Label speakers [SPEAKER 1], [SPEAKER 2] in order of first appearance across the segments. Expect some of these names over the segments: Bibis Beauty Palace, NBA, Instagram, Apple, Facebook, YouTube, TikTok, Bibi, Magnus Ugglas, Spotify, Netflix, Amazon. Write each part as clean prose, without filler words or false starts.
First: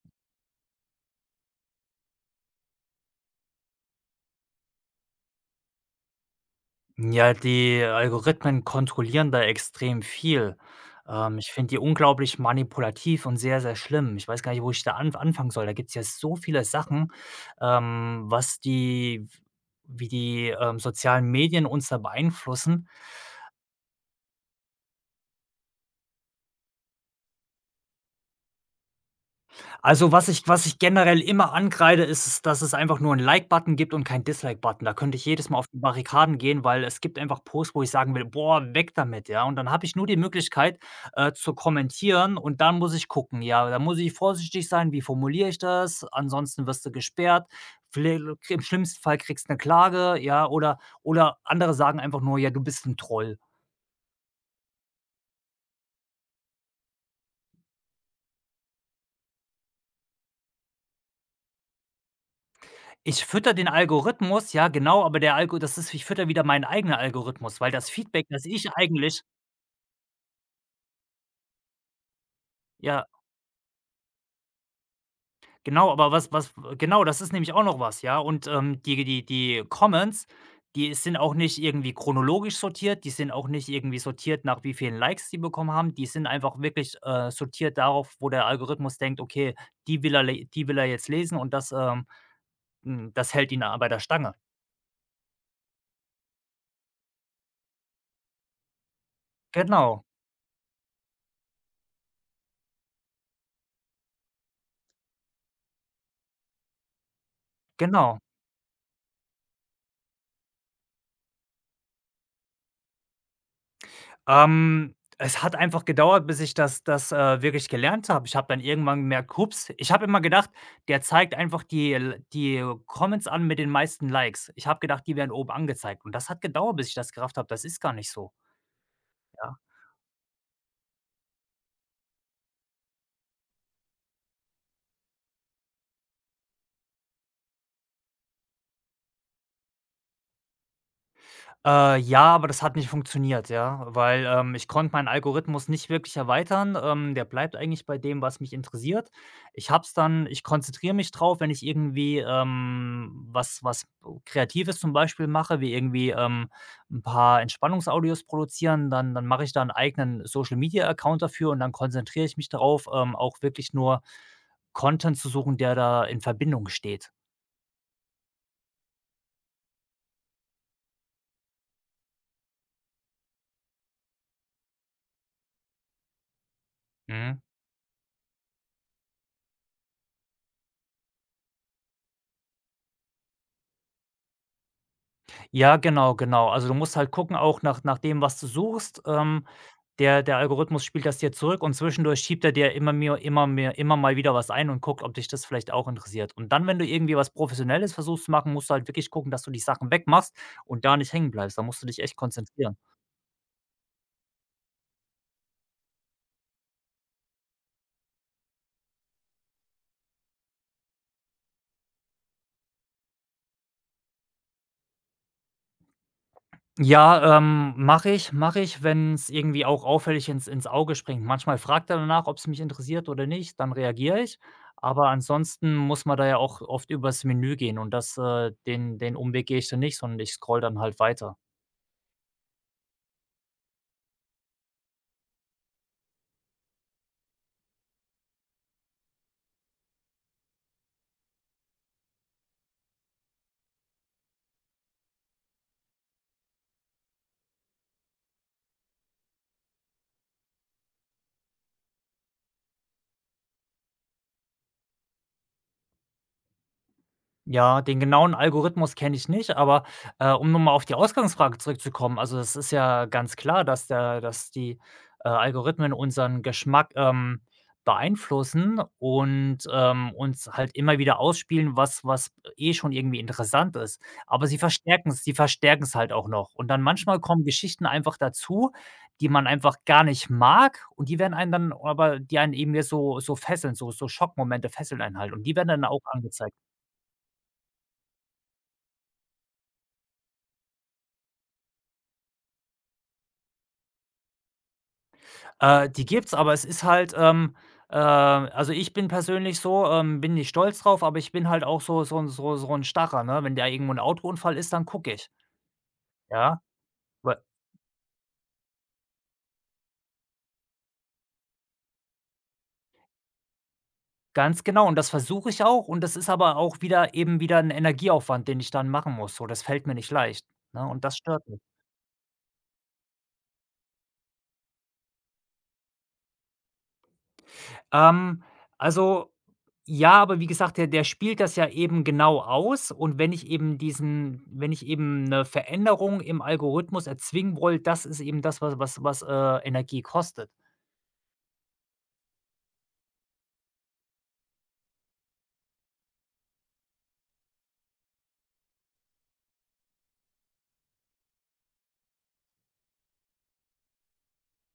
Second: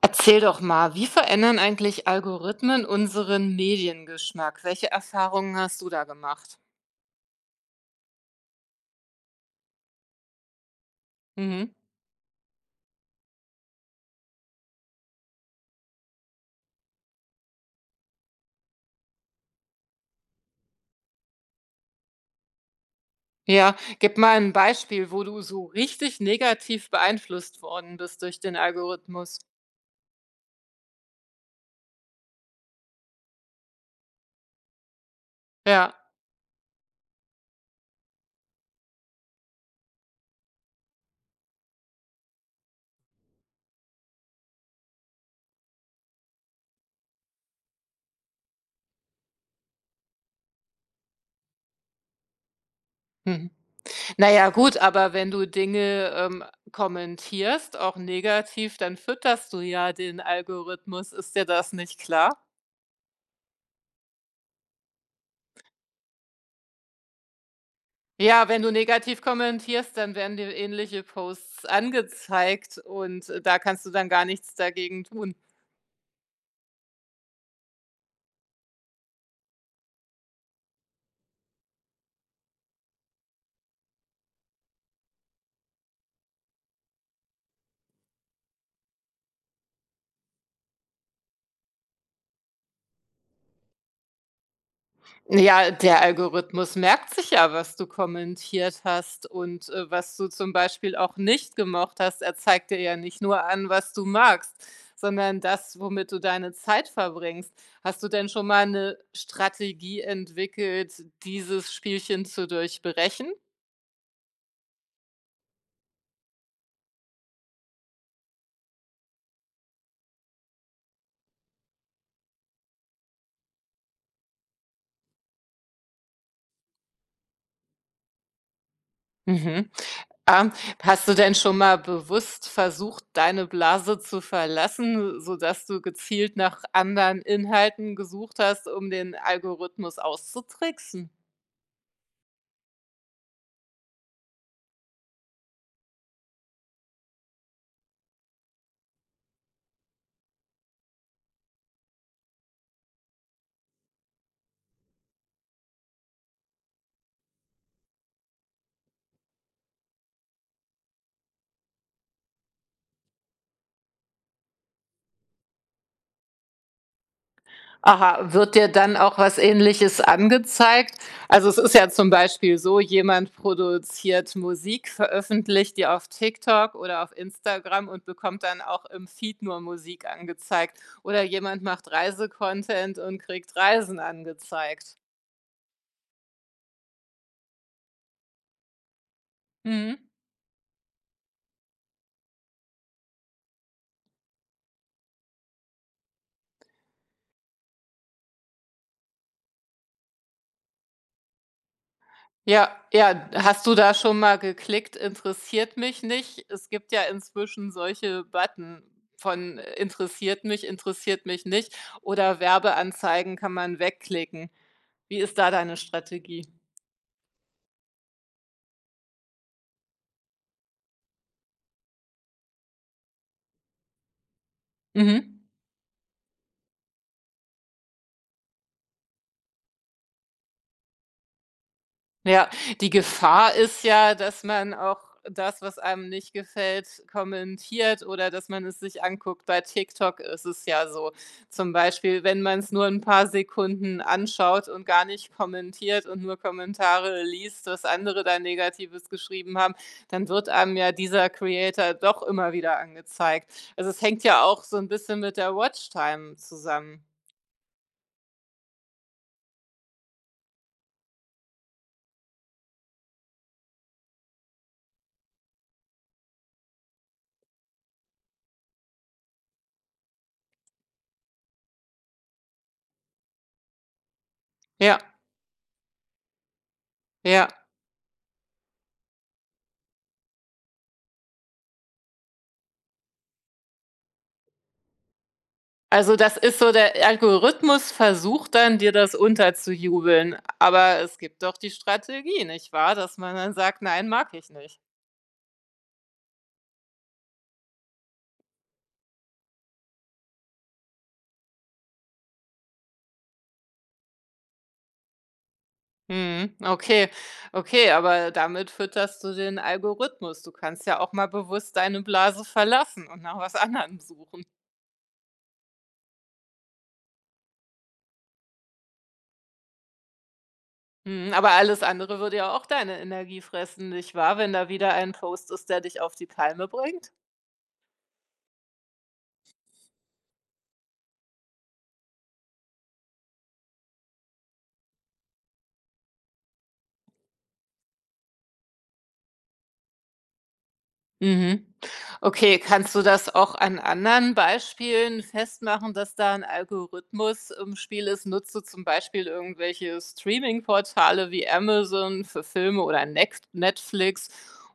[SPEAKER 1] Erzähl doch mal, wie verändern eigentlich Algorithmen unseren Mediengeschmack? Welche Erfahrungen hast du da gemacht?
[SPEAKER 2] Ja, die Algorithmen kontrollieren da extrem viel. Ich finde
[SPEAKER 1] Mhm.
[SPEAKER 2] die unglaublich manipulativ und sehr, sehr schlimm. Ich weiß gar nicht, wo ich da anfangen soll. Da gibt's ja so viele Sachen, was die wie die, sozialen Medien uns da beeinflussen.
[SPEAKER 1] Ja, gib mal ein Beispiel, wo du so richtig negativ beeinflusst worden bist durch den Algorithmus.
[SPEAKER 2] Also, was ich generell immer ankreide, ist es, dass es einfach nur 'n Like-Button gibt und keinen Dislike-Button. Da könnte ich jedes Mal auf die
[SPEAKER 1] Ja.
[SPEAKER 2] Barrikaden gehen, weil es gibt einfach Posts, wo ich sagen will: „Boah, weg damit", ja? Und dann habe ich nur die Möglichkeit, zu kommentieren und dann muss ich gucken, ja, da muss ich vorsichtig sein, wie formuliere ich das? Ansonsten wirst du gesperrt. Viellel Im schlimmsten Fall kriegst du eine Klage, ja, oder andere sagen einfach nur: „Ja, du bist ein Troll."
[SPEAKER 1] Mhm. Na ja, gut, aber wenn du Dinge, kommentierst, auch negativ, dann fütterst du ja den Algorithmus. Ist dir das nicht klar?
[SPEAKER 2] Ich fütter den Algorithmus, ja genau, aber der Algo das ist ich fütter wieder meinen eigenen Algorithmus, weil das Feedback, das
[SPEAKER 1] Ja, wenn du
[SPEAKER 2] ich
[SPEAKER 1] negativ
[SPEAKER 2] eigentlich,
[SPEAKER 1] kommentierst, dann werden dir ähnliche Posts angezeigt
[SPEAKER 2] ja,
[SPEAKER 1] und, da kannst du dann gar nichts dagegen tun.
[SPEAKER 2] genau, aber was genau, das ist nämlich auch noch was, ja? Und, die Comments, die sind auch nicht irgendwie chronologisch sortiert, die sind auch nicht irgendwie sortiert nach wie vielen Likes die bekommen haben. Die sind einfach wirklich, sortiert darauf, wo der Algorithmus denkt: „Okay, die will er jetzt lesen und das hält ihn, bei der Stange."
[SPEAKER 1] Ja, der Algorithmus merkt sich ja, was du kommentiert hast und,
[SPEAKER 2] Genau,
[SPEAKER 1] was du zum Beispiel auch nicht gemocht hast. Er zeigt dir ja nicht nur an, was du magst, sondern das, womit du deine Zeit verbringst. Hast du
[SPEAKER 2] genau.
[SPEAKER 1] denn schon mal eine Strategie entwickelt, dieses Spielchen zu durchbrechen?
[SPEAKER 2] Es hat einfach gedauert, bis ich das wirklich gelernt habe. Ich habe dann irgendwann gemerkt: „Ups", ich habe immer gedacht, der zeigt einfach die Comments an mit den meisten Likes. Ich habe gedacht, die werden oben angezeigt und das hat gedauert, bis ich das gerafft habe. Das ist gar nicht so, ja.
[SPEAKER 1] Mhm. Ähm, hast du denn schon mal bewusst versucht, deine Blase zu verlassen, sodass du gezielt nach anderen Inhalten gesucht hast, um den Algorithmus auszutricksen?
[SPEAKER 2] Ja, aber das hat nicht funktioniert, ja, weil, ich konnte meinen Algorithmus nicht wirklich erweitern. Der bleibt eigentlich bei dem, was mich interessiert. Ich hab's dann Ich konzentriere mich drauf, wenn ich irgendwie, was Kreatives zum Beispiel mache, wie irgendwie, 'n paar Entspannungsaudios produzieren, dann mache ich da 'n eigenen Social-Media-Account dafür und dann konzentriere ich mich darauf, auch wirklich nur Content zu suchen, der da in Verbindung steht.
[SPEAKER 1] Aha, wird dir dann auch was Ähnliches angezeigt? Also es ist ja zum Beispiel so, jemand produziert Musik, veröffentlicht die auf TikTok oder auf
[SPEAKER 2] Mhm.
[SPEAKER 1] Instagram und bekommt dann auch im Feed nur Musik angezeigt. Oder jemand macht Reisecontent und kriegt Reisen angezeigt.
[SPEAKER 2] Ja, genau, genau. Also, du musst halt gucken auch nach dem, was du suchst.
[SPEAKER 1] Mhm.
[SPEAKER 2] Der Algorithmus spielt das dir zurück und zwischendurch schiebt er dir immer mehr, immer mal wieder was ein und guckt, ob dich das vielleicht auch interessiert. Und dann, wenn du irgendwie was Professionelles versuchst zu machen, musst du halt wirklich gucken, dass du die Sachen wegmachst und da nicht hängen bleibst. Da musst du dich echt
[SPEAKER 1] Ja,
[SPEAKER 2] konzentrieren.
[SPEAKER 1] ja, hast du da schon mal geklickt, interessiert mich nicht? Es gibt ja inzwischen solche Button von interessiert mich nicht oder Werbeanzeigen kann man wegklicken. Wie ist da deine Strategie?
[SPEAKER 2] Ja, mache ich, wenn es irgendwie auch auffällig ins Auge springt. Manchmal fragt er danach, ob es mich interessiert oder nicht, dann reagiere ich. Aber
[SPEAKER 1] Mhm.
[SPEAKER 2] ansonsten muss man da ja auch oft übers Menü gehen und den Umweg gehe ich dann nicht, sondern ich scroll dann halt weiter.
[SPEAKER 1] Ja, die Gefahr ist ja, dass man auch das, was einem nicht gefällt, kommentiert oder dass man es sich anguckt. Bei TikTok ist es ja so. Zum Beispiel, wenn man es nur ein paar Sekunden anschaut und gar nicht kommentiert und nur Kommentare liest, was andere da Negatives geschrieben haben, dann wird einem ja dieser Creator doch immer wieder angezeigt. Also, es hängt ja auch so ein bisschen mit der Watchtime zusammen.
[SPEAKER 2] Ja, den genauen Algorithmus kenne ich nicht, aber, um noch mal auf die Ausgangsfrage zurückzukommen, also, das ist ja ganz klar, dass der dass die, Algorithmen unseren Geschmack, beeinflussen und, uns halt immer wieder ausspielen, was eh schon irgendwie interessant ist. Aber
[SPEAKER 1] Ja,
[SPEAKER 2] sie verstärken es halt auch noch. Und dann manchmal kommen
[SPEAKER 1] ja.
[SPEAKER 2] Geschichten einfach dazu, die man einfach gar nicht mag und die werden einen dann aber die einen eben jetzt so fesseln, so Schockmomente fesseln einen halt und die werden dann auch
[SPEAKER 1] Also, das
[SPEAKER 2] angezeigt.
[SPEAKER 1] ist so der Algorithmus versucht dann, dir das unterzujubeln, aber es gibt doch die Strategie, nicht wahr? Dass man dann sagt: „Nein, mag ich nicht.“
[SPEAKER 2] Die gibt's, aber es ist halt, also, ich bin persönlich so, bin nicht stolz drauf, aber ich bin halt auch so 'n Starrer, ne? Wenn da irgendwo 'n Autounfall ist, dann gucke ich,
[SPEAKER 1] Mhm,
[SPEAKER 2] ja?
[SPEAKER 1] okay,
[SPEAKER 2] Wei
[SPEAKER 1] okay, aber damit fütterst du den Algorithmus. Du kannst ja auch mal bewusst deine Blase verlassen und nach was anderem suchen.
[SPEAKER 2] Ganz genau und das versuche ich auch und das ist aber auch wieder eben wieder 'n Energieaufwand, den ich dann machen muss, so. Das fällt mir nicht leicht, ne? Und das
[SPEAKER 1] Mhm,
[SPEAKER 2] stört
[SPEAKER 1] aber
[SPEAKER 2] mich.
[SPEAKER 1] alles andere würde ja auch deine Energie fressen, nicht wahr, wenn da wieder ein Post ist, der dich auf die Palme bringt?
[SPEAKER 2] Ähm, also, ja, aber wie gesagt, der spielt das ja eben genau aus und wenn ich eben diesen wenn ich eben eine Veränderung im Algorithmus erzwingen will, das ist eben das, was Energie kostet.
[SPEAKER 1] Mhm. Okay, kannst du das auch an anderen Beispielen festmachen, dass da ein Algorithmus im Spiel ist? Nutzt du zum Beispiel irgendwelche Streaming-Portale wie Amazon für Filme oder Next Netflix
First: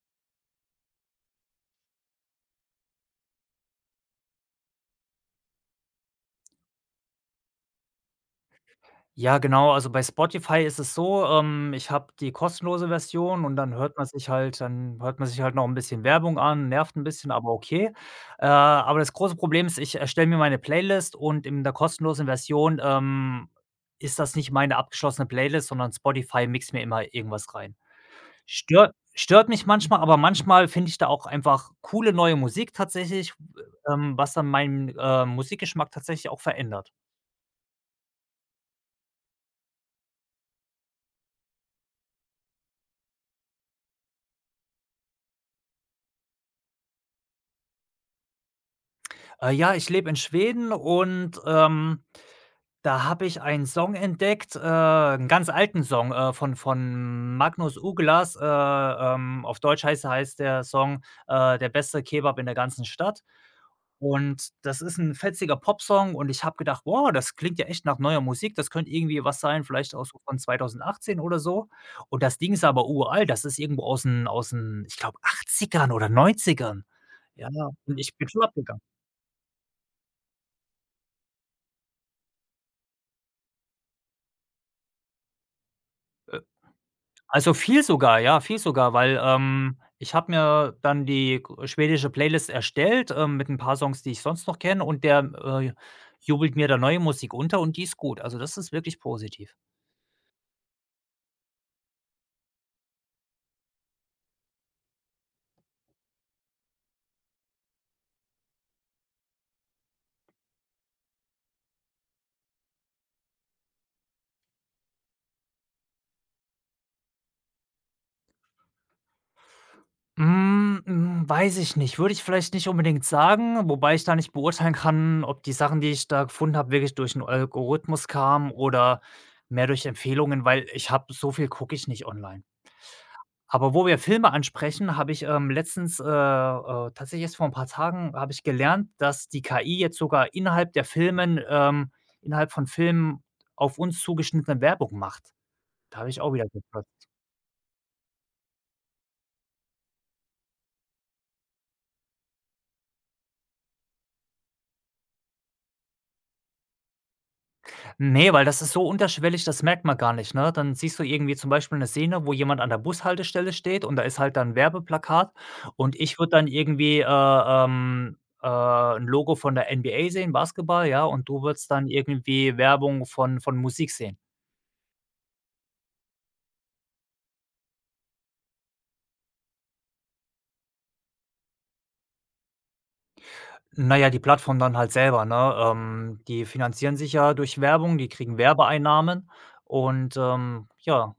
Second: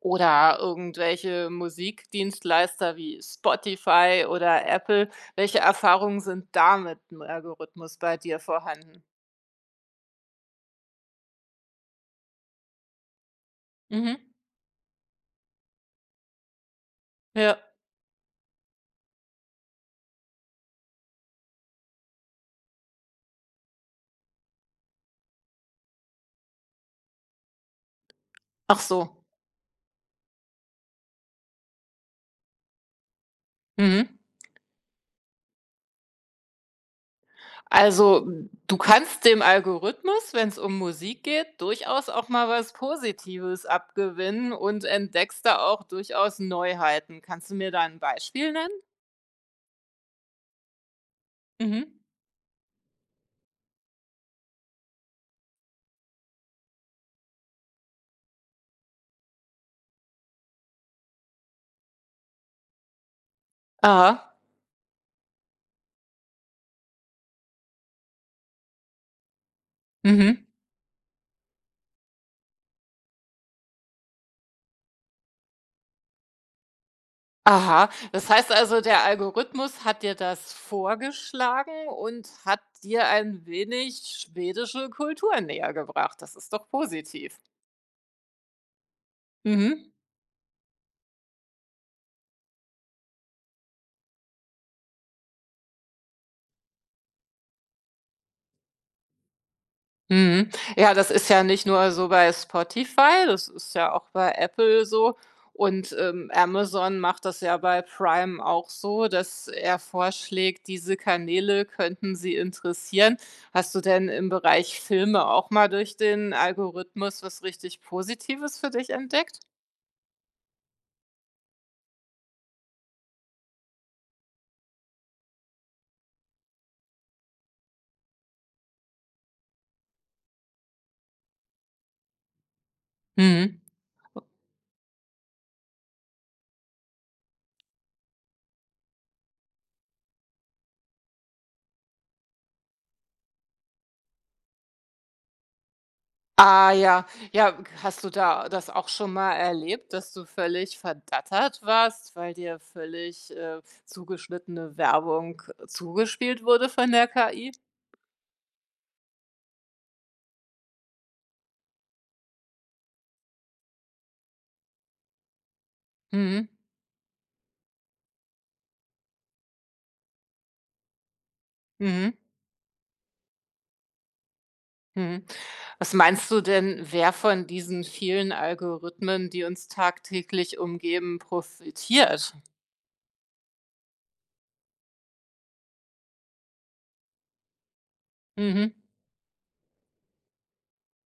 [SPEAKER 1] oder irgendwelche Musikdienstleister wie Spotify oder Apple? Welche Erfahrungen sind da mit 'm Algorithmus bei dir vorhanden?
[SPEAKER 2] Ja, genau. Also, bei Spotify ist es so, ich habe die kostenlose Version und dann hört man
[SPEAKER 1] Mhm.
[SPEAKER 2] sich halt dann hört man sich halt noch ein bisschen Werbung an, nervt ein bisschen, aber
[SPEAKER 1] Ja.
[SPEAKER 2] okay. Aber das große Problem ist, ich erstelle mir meine Playlist und in der kostenlosen Version, ist das nicht meine abgeschlossene Playlist, sondern Spotify mixt mir immer irgendwas rein.
[SPEAKER 1] Ach
[SPEAKER 2] Stört
[SPEAKER 1] so.
[SPEAKER 2] stört mich manchmal, aber manchmal finde ich da auch einfach coole neue Musik tatsächlich,
[SPEAKER 1] Mhm.
[SPEAKER 2] was dann meinen, Musikgeschmack tatsächlich auch verändert.
[SPEAKER 1] Also, du kannst dem Algorithmus, wenn es um Musik geht, durchaus auch mal was Positives abgewinnen und entdeckst da auch durchaus Neuheiten. Kannst du mir da ein Beispiel nennen?
[SPEAKER 2] Ja, ich lebe in Schweden und,
[SPEAKER 1] Mhm.
[SPEAKER 2] da habe ich einen Song entdeckt, 'n ganz alten Song, von Magnus Ugglas. Auf Deutsch heißt der Song: „Der beste Kebab in der ganzen Stadt."
[SPEAKER 1] Aha.
[SPEAKER 2] Und das ist ein fetziger Popsong und ich habe gedacht: „Wow, das klingt ja echt nach neuer Musik. Das könnte irgendwie was sein, vielleicht auch so von
[SPEAKER 1] Mhm.
[SPEAKER 2] 2018 oder so." Und das Ding ist aber uralt. Das ist irgendwo aus den, ich glaube, Achtzigern oder Neunzigern. Ja,
[SPEAKER 1] Aha.
[SPEAKER 2] und ich
[SPEAKER 1] Das
[SPEAKER 2] bin schon
[SPEAKER 1] heißt also,
[SPEAKER 2] abgegangen.
[SPEAKER 1] der Algorithmus hat dir das vorgeschlagen und hat dir ein wenig schwedische Kultur nähergebracht. Das ist doch positiv.
[SPEAKER 2] Also, viel sogar, ja, viel sogar, weil,
[SPEAKER 1] Mhm.
[SPEAKER 2] ich habe mir dann die g schwedische Playlist erstellt, mit ein paar Songs, die ich sonst noch kenne und der, äh, jubelt mir da neue Musik unter und die ist gut. Also, das ist wirklich positiv.
[SPEAKER 1] Mhm. Ja, das ist ja nicht nur so bei Spotify, das ist ja auch bei Apple so. Und, Amazon macht das ja bei Prime auch so, dass er vorschlägt, diese Kanäle könnten Sie interessieren. Hast du denn im Bereich Filme auch mal durch den Algorithmus was richtig Positives für dich entdeckt?
[SPEAKER 2] Weiß ich nicht. Würde ich vielleicht nicht unbedingt sagen, wobei ich da nicht beurteilen kann, ob die Sachen, die ich da gefunden habe, wirklich durch einen Algorithmus kamen oder mehr durch Empfehlungen, weil ich habe so viel gucke ich nicht online.
[SPEAKER 1] Mhm.
[SPEAKER 2] Aber wo wir Filme ansprechen, habe ich, letztens, tatsächlich erst vor ein paar Tagen habe ich gelernt, dass die KI jetzt sogar innerhalb von Filmen auf uns zugeschnittene Werbung macht. Da habe ich auch wieder
[SPEAKER 1] Ah
[SPEAKER 2] gehört.
[SPEAKER 1] ja, ja, hast du da das auch schon mal erlebt, dass du völlig verdattert warst, weil dir völlig, zugeschnittene Werbung zugespielt wurde von der KI?
[SPEAKER 2] Ne, weil das ist so unterschwellig, das merkt man gar nicht, ne? Dann siehst du irgendwie zum Beispiel eine Szene, wo jemand an der Bushaltestelle steht und da ist halt dann Werbeplakat und ich würde dann
[SPEAKER 1] Mhm,
[SPEAKER 2] irgendwie, ähm, 'n Logo von der NBA sehen, Basketball, ja, und du würdest dann
[SPEAKER 1] mhm,
[SPEAKER 2] irgendwie Werbung von Musik sehen.
[SPEAKER 1] mhm. Was meinst du denn, wer von diesen vielen Algorithmen, die uns tagtäglich umgeben, profitiert?
[SPEAKER 2] Na ja, die Plattform dann halt selber, ne? Die finanzieren sich ja durch Werbung, die kriegen
[SPEAKER 1] Mhm.
[SPEAKER 2] Werbeeinnahmen und, ja,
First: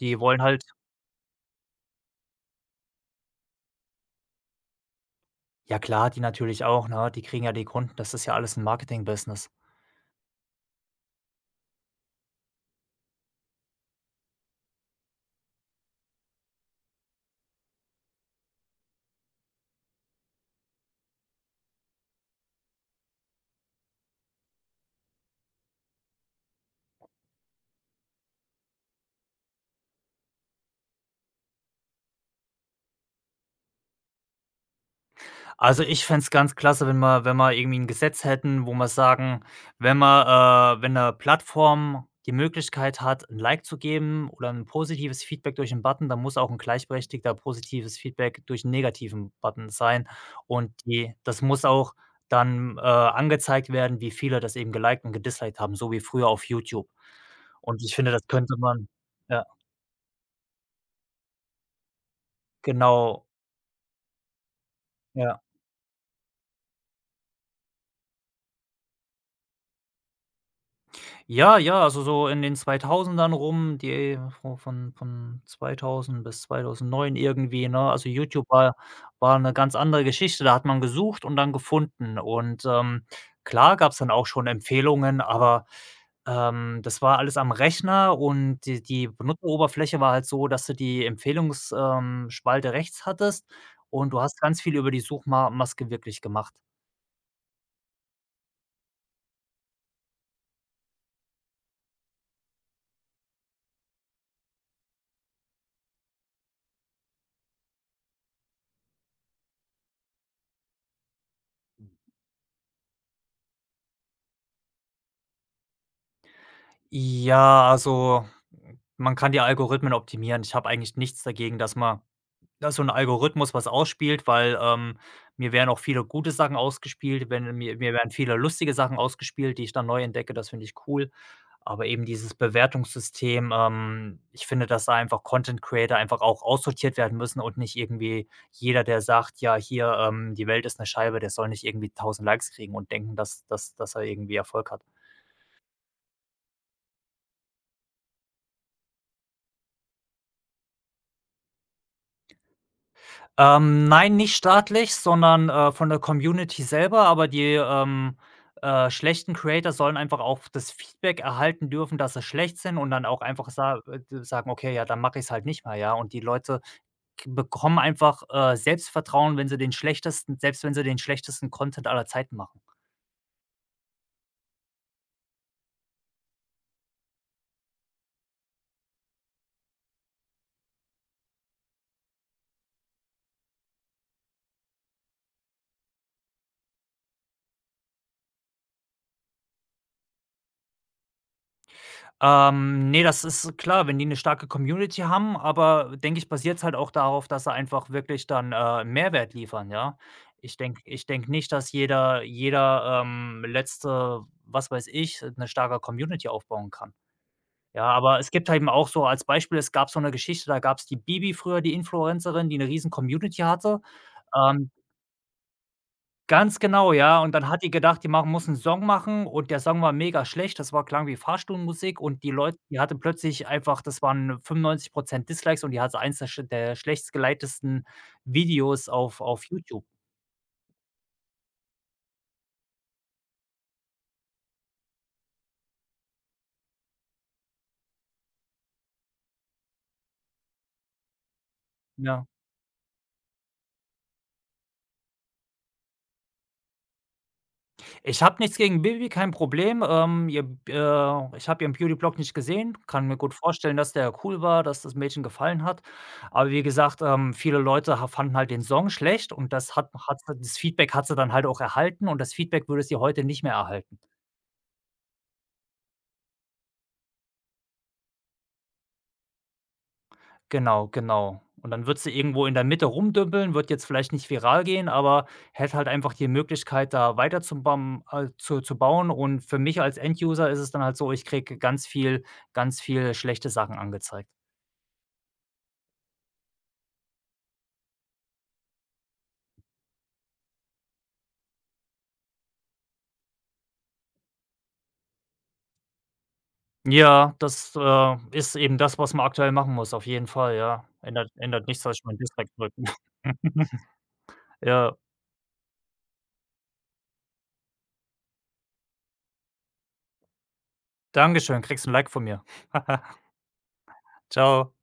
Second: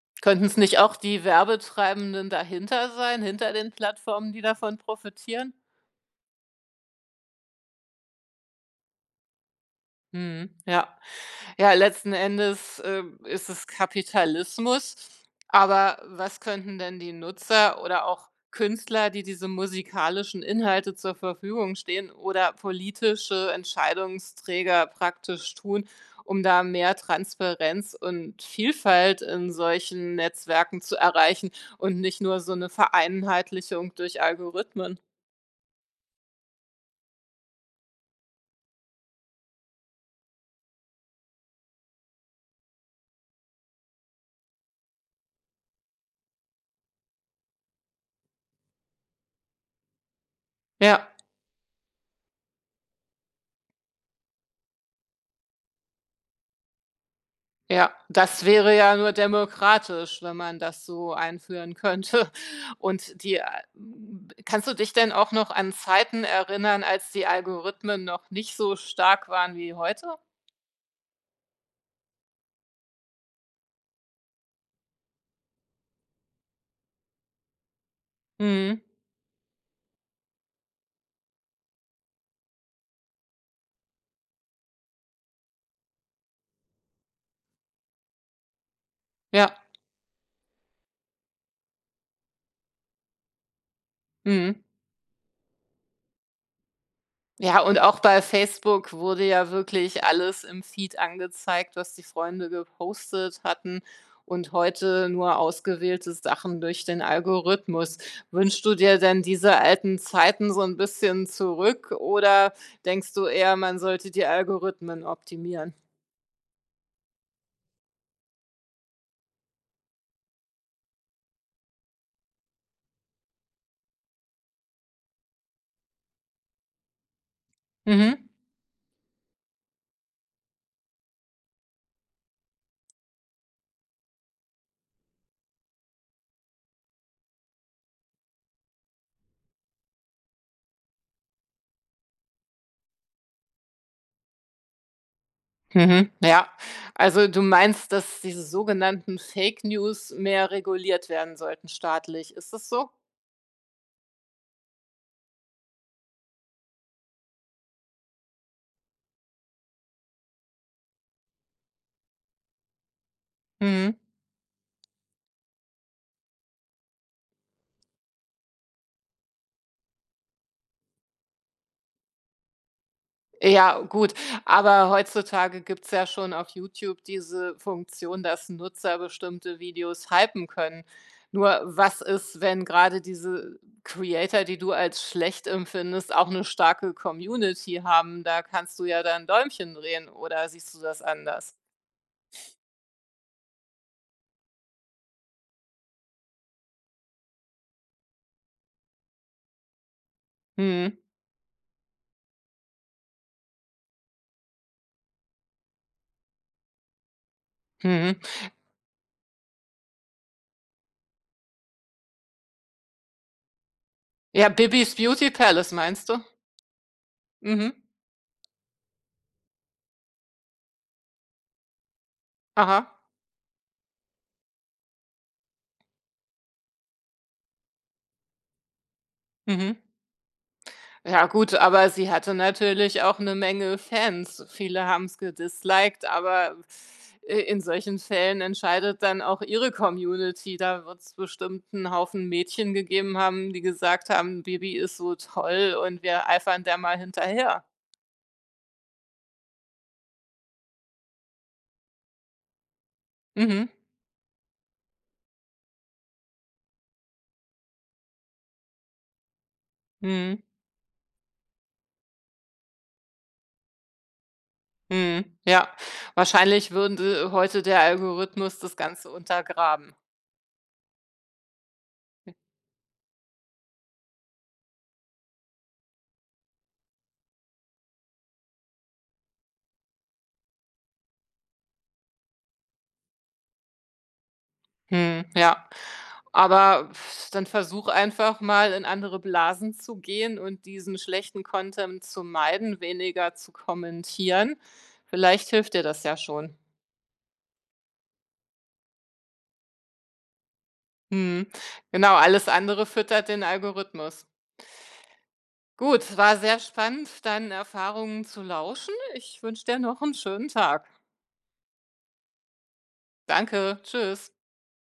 [SPEAKER 2] die wollen
[SPEAKER 1] Könnten es
[SPEAKER 2] halt.
[SPEAKER 1] nicht auch die Werbetreibenden dahinter sein, hinter den Plattformen, die davon profitieren?
[SPEAKER 2] Ja klar, die natürlich auch, ne? Die kriegen ja die Kunden, das ist ja alles ein Marketing-Business.
[SPEAKER 1] Mhm, ja. Ja, letzten Endes, ist es Kapitalismus. Aber was könnten denn die Nutzer oder auch Künstler, die diese musikalischen Inhalte zur Verfügung stehen oder politische Entscheidungsträger praktisch tun, um da mehr Transparenz und Vielfalt in solchen Netzwerken zu erreichen und nicht nur so eine Vereinheitlichung durch Algorithmen?
[SPEAKER 2] Also, ich fände es ganz klasse, wenn wir irgendwie ein Gesetz hätten, wo wir sagen, wenn eine Plattform die Möglichkeit hat, ein Like zu geben oder ein positives Feedback durch einen Button, dann muss auch ein gleichberechtigter positives Feedback durch einen negativen Button sein. Und
[SPEAKER 1] Ja.
[SPEAKER 2] die das muss auch dann, angezeigt werden, wie viele das eben geliked und gedisliked haben, so wie früher auf YouTube. Und
[SPEAKER 1] Ja,
[SPEAKER 2] ich finde, das
[SPEAKER 1] das
[SPEAKER 2] könnte
[SPEAKER 1] wäre
[SPEAKER 2] man.
[SPEAKER 1] ja nur
[SPEAKER 2] Ja,
[SPEAKER 1] demokratisch, wenn man das so einführen könnte.
[SPEAKER 2] genau,
[SPEAKER 1] Kannst du dich denn auch
[SPEAKER 2] ja.
[SPEAKER 1] noch an Zeiten erinnern, als die Algorithmen noch nicht so stark waren wie heute?
[SPEAKER 2] Ja, ja, also so in den 2000ern rum, die vo von 2000 bis 2009 irgendwie, ne? Also, YouTube war
[SPEAKER 1] Mhm.
[SPEAKER 2] war eine ganz andere Geschichte. Da hat man gesucht und dann gefunden und, klar gab's dann auch schon Empfehlungen, aber, das war alles am Rechner und die
[SPEAKER 1] Ja.
[SPEAKER 2] Benutzeroberfläche war halt so, dass du die Empfehlungsspalte rechts hattest und du hast ganz
[SPEAKER 1] Mhm.
[SPEAKER 2] viel über die Suchmaske wirklich gemacht.
[SPEAKER 1] Ja, und auch bei Facebook wurde ja wirklich alles im Feed angezeigt, was die Freunde gepostet hatten und heute nur ausgewählte Sachen durch den Algorithmus. Wünschst du dir denn diese alten Zeiten so ein bisschen zurück oder denkst du eher, man sollte die Algorithmen optimieren?
[SPEAKER 2] Ja, also, man kann die Algorithmen optimieren. Ich habe eigentlich nichts dagegen, dass so ein Algorithmus was ausspielt, weil, mir werden auch viele gute Sachen ausgespielt, wenn mir mir werden
[SPEAKER 1] Mhm.
[SPEAKER 2] viele lustige Sachen ausgespielt, die ich dann neu entdecke, das finde ich cool. Aber eben dieses Bewertungssystem, ich finde, dass da einfach Content Creator einfach auch aussortiert werden müssen und nicht irgendwie jeder, der sagt: „Ja, hier, die Welt ist eine Scheibe", der soll nicht irgendwie tausend Likes kriegen und denken, dass er irgendwie Erfolg hat.
[SPEAKER 1] Mhm. Ja. Also, du meinst, dass diese sogenannten Fake News mehr reguliert werden sollten staatlich. Ist das so?
[SPEAKER 2] Nein, nicht staatlich, sondern, von der Community selber, aber die, schlechten Creator sollen einfach auch das Feedback erhalten dürfen, dass sie schlecht sind und dann auch einfach sa
[SPEAKER 1] Mhm.
[SPEAKER 2] sagen: „Okay, ja, dann mache ich es halt nicht mehr", ja? Und die Leute k bekommen einfach, Selbstvertrauen, wenn sie den schlechtesten selbst wenn sie den schlechtesten Content aller Zeiten machen.
[SPEAKER 1] Ja, gut, aber heutzutage gibt's ja schon auf YouTube diese Funktion, dass Nutzer bestimmte Videos hypen können. Nur was ist, wenn gerade diese Creator, die du als schlecht empfindest, auch eine starke Community haben? Da kannst du ja dann Däumchen drehen oder siehst du das anders?
[SPEAKER 2] Ne, das ist klar, wenn die eine starke Community haben, aber denke ich, basiert es halt auch darauf, dass sie einfach wirklich dann, Mehrwert liefern, ja? Ich denke
[SPEAKER 1] Mhm,
[SPEAKER 2] ich denke nicht, dass jeder, letzte, was weiß ich, eine starke Community aufbauen kann. Ja,
[SPEAKER 1] mhm.
[SPEAKER 2] aber es gibt halt eben auch so als Beispiel, es gab so eine Geschichte, da gab es die Bibi früher, die Influencerin, die eine riesen Community hatte.
[SPEAKER 1] Ja,
[SPEAKER 2] Ähm
[SPEAKER 1] Bibis Beauty Palace meinst du?
[SPEAKER 2] Ganz genau, ja. Und dann hat die
[SPEAKER 1] Mhm.
[SPEAKER 2] gedacht, die machen muss 'n Song machen und der Song war mega schlecht. Das war klang wie Fahrstuhlmusik und die Leute, die hatte
[SPEAKER 1] Aha.
[SPEAKER 2] plötzlich einfach das waren 95 Dislikes und die hatte eins der schlechtst gelikedesten Videos auf
[SPEAKER 1] Mhm.
[SPEAKER 2] YouTube,
[SPEAKER 1] Ja gut, aber sie hatte natürlich auch 'ne Menge Fans. Viele haben's gedisliked, aber i in solchen Fällen entscheidet dann auch ihre Community. Da wird's bestimmt 'n
[SPEAKER 2] ja.
[SPEAKER 1] Haufen Mädchen gegeben haben, die gesagt haben: „Bibi ist so toll und wir eifern der mal hinterher.“
[SPEAKER 2] Ich habe nichts gegen Bibi, kein Problem. Ihr b Ich habe ihren Beauty-Blog nicht gesehen, kann mir gut
[SPEAKER 1] Mhm.
[SPEAKER 2] vorstellen, dass der cool war, dass das Mädchen gefallen hat. Aber wie gesagt, viele Leute ha fanden halt den Song schlecht und
[SPEAKER 1] Mhm.
[SPEAKER 2] das Feedback hat sie dann halt auch erhalten und das Feedback würde sie heute nicht mehr erhalten.
[SPEAKER 1] Mhm. Ja. Wahrscheinlich würde heute der Algorithmus das Ganze untergraben.
[SPEAKER 2] Genau, genau. Und dann wird sie irgendwo in der Mitte rumdümpeln, wird jetzt vielleicht nicht viral gehen, aber hätte halt einfach die Möglichkeit, da weiter zu bam zu bauen. Und für mich als Enduser ist es dann halt so, ich kriege ganz viel schlechte Sachen angezeigt.
[SPEAKER 1] Mhm, ja. Aber pf, dann versuch einfach mal, in andere Blasen zu gehen und diesen schlechten Content zu meiden, weniger zu kommentieren. Vielleicht hilft dir das ja schon.
[SPEAKER 2] Ja, das, ist eben das, was man aktuell machen muss, auf jeden Fall, ja. Ändert
[SPEAKER 1] Mhm.
[SPEAKER 2] ändert nichts, dass ich
[SPEAKER 1] Genau,
[SPEAKER 2] mein
[SPEAKER 1] alles
[SPEAKER 2] Dislike drücke.
[SPEAKER 1] andere füttert den Algorithmus.
[SPEAKER 2] Ja,
[SPEAKER 1] Gut, es war sehr spannend, deinen Erfahrungen zu lauschen. Ich wünsche dir noch einen schönen Tag.
[SPEAKER 2] danke schön, kriegst ein Like von mir.
[SPEAKER 1] Danke, tschüss.
[SPEAKER 2] Ciao.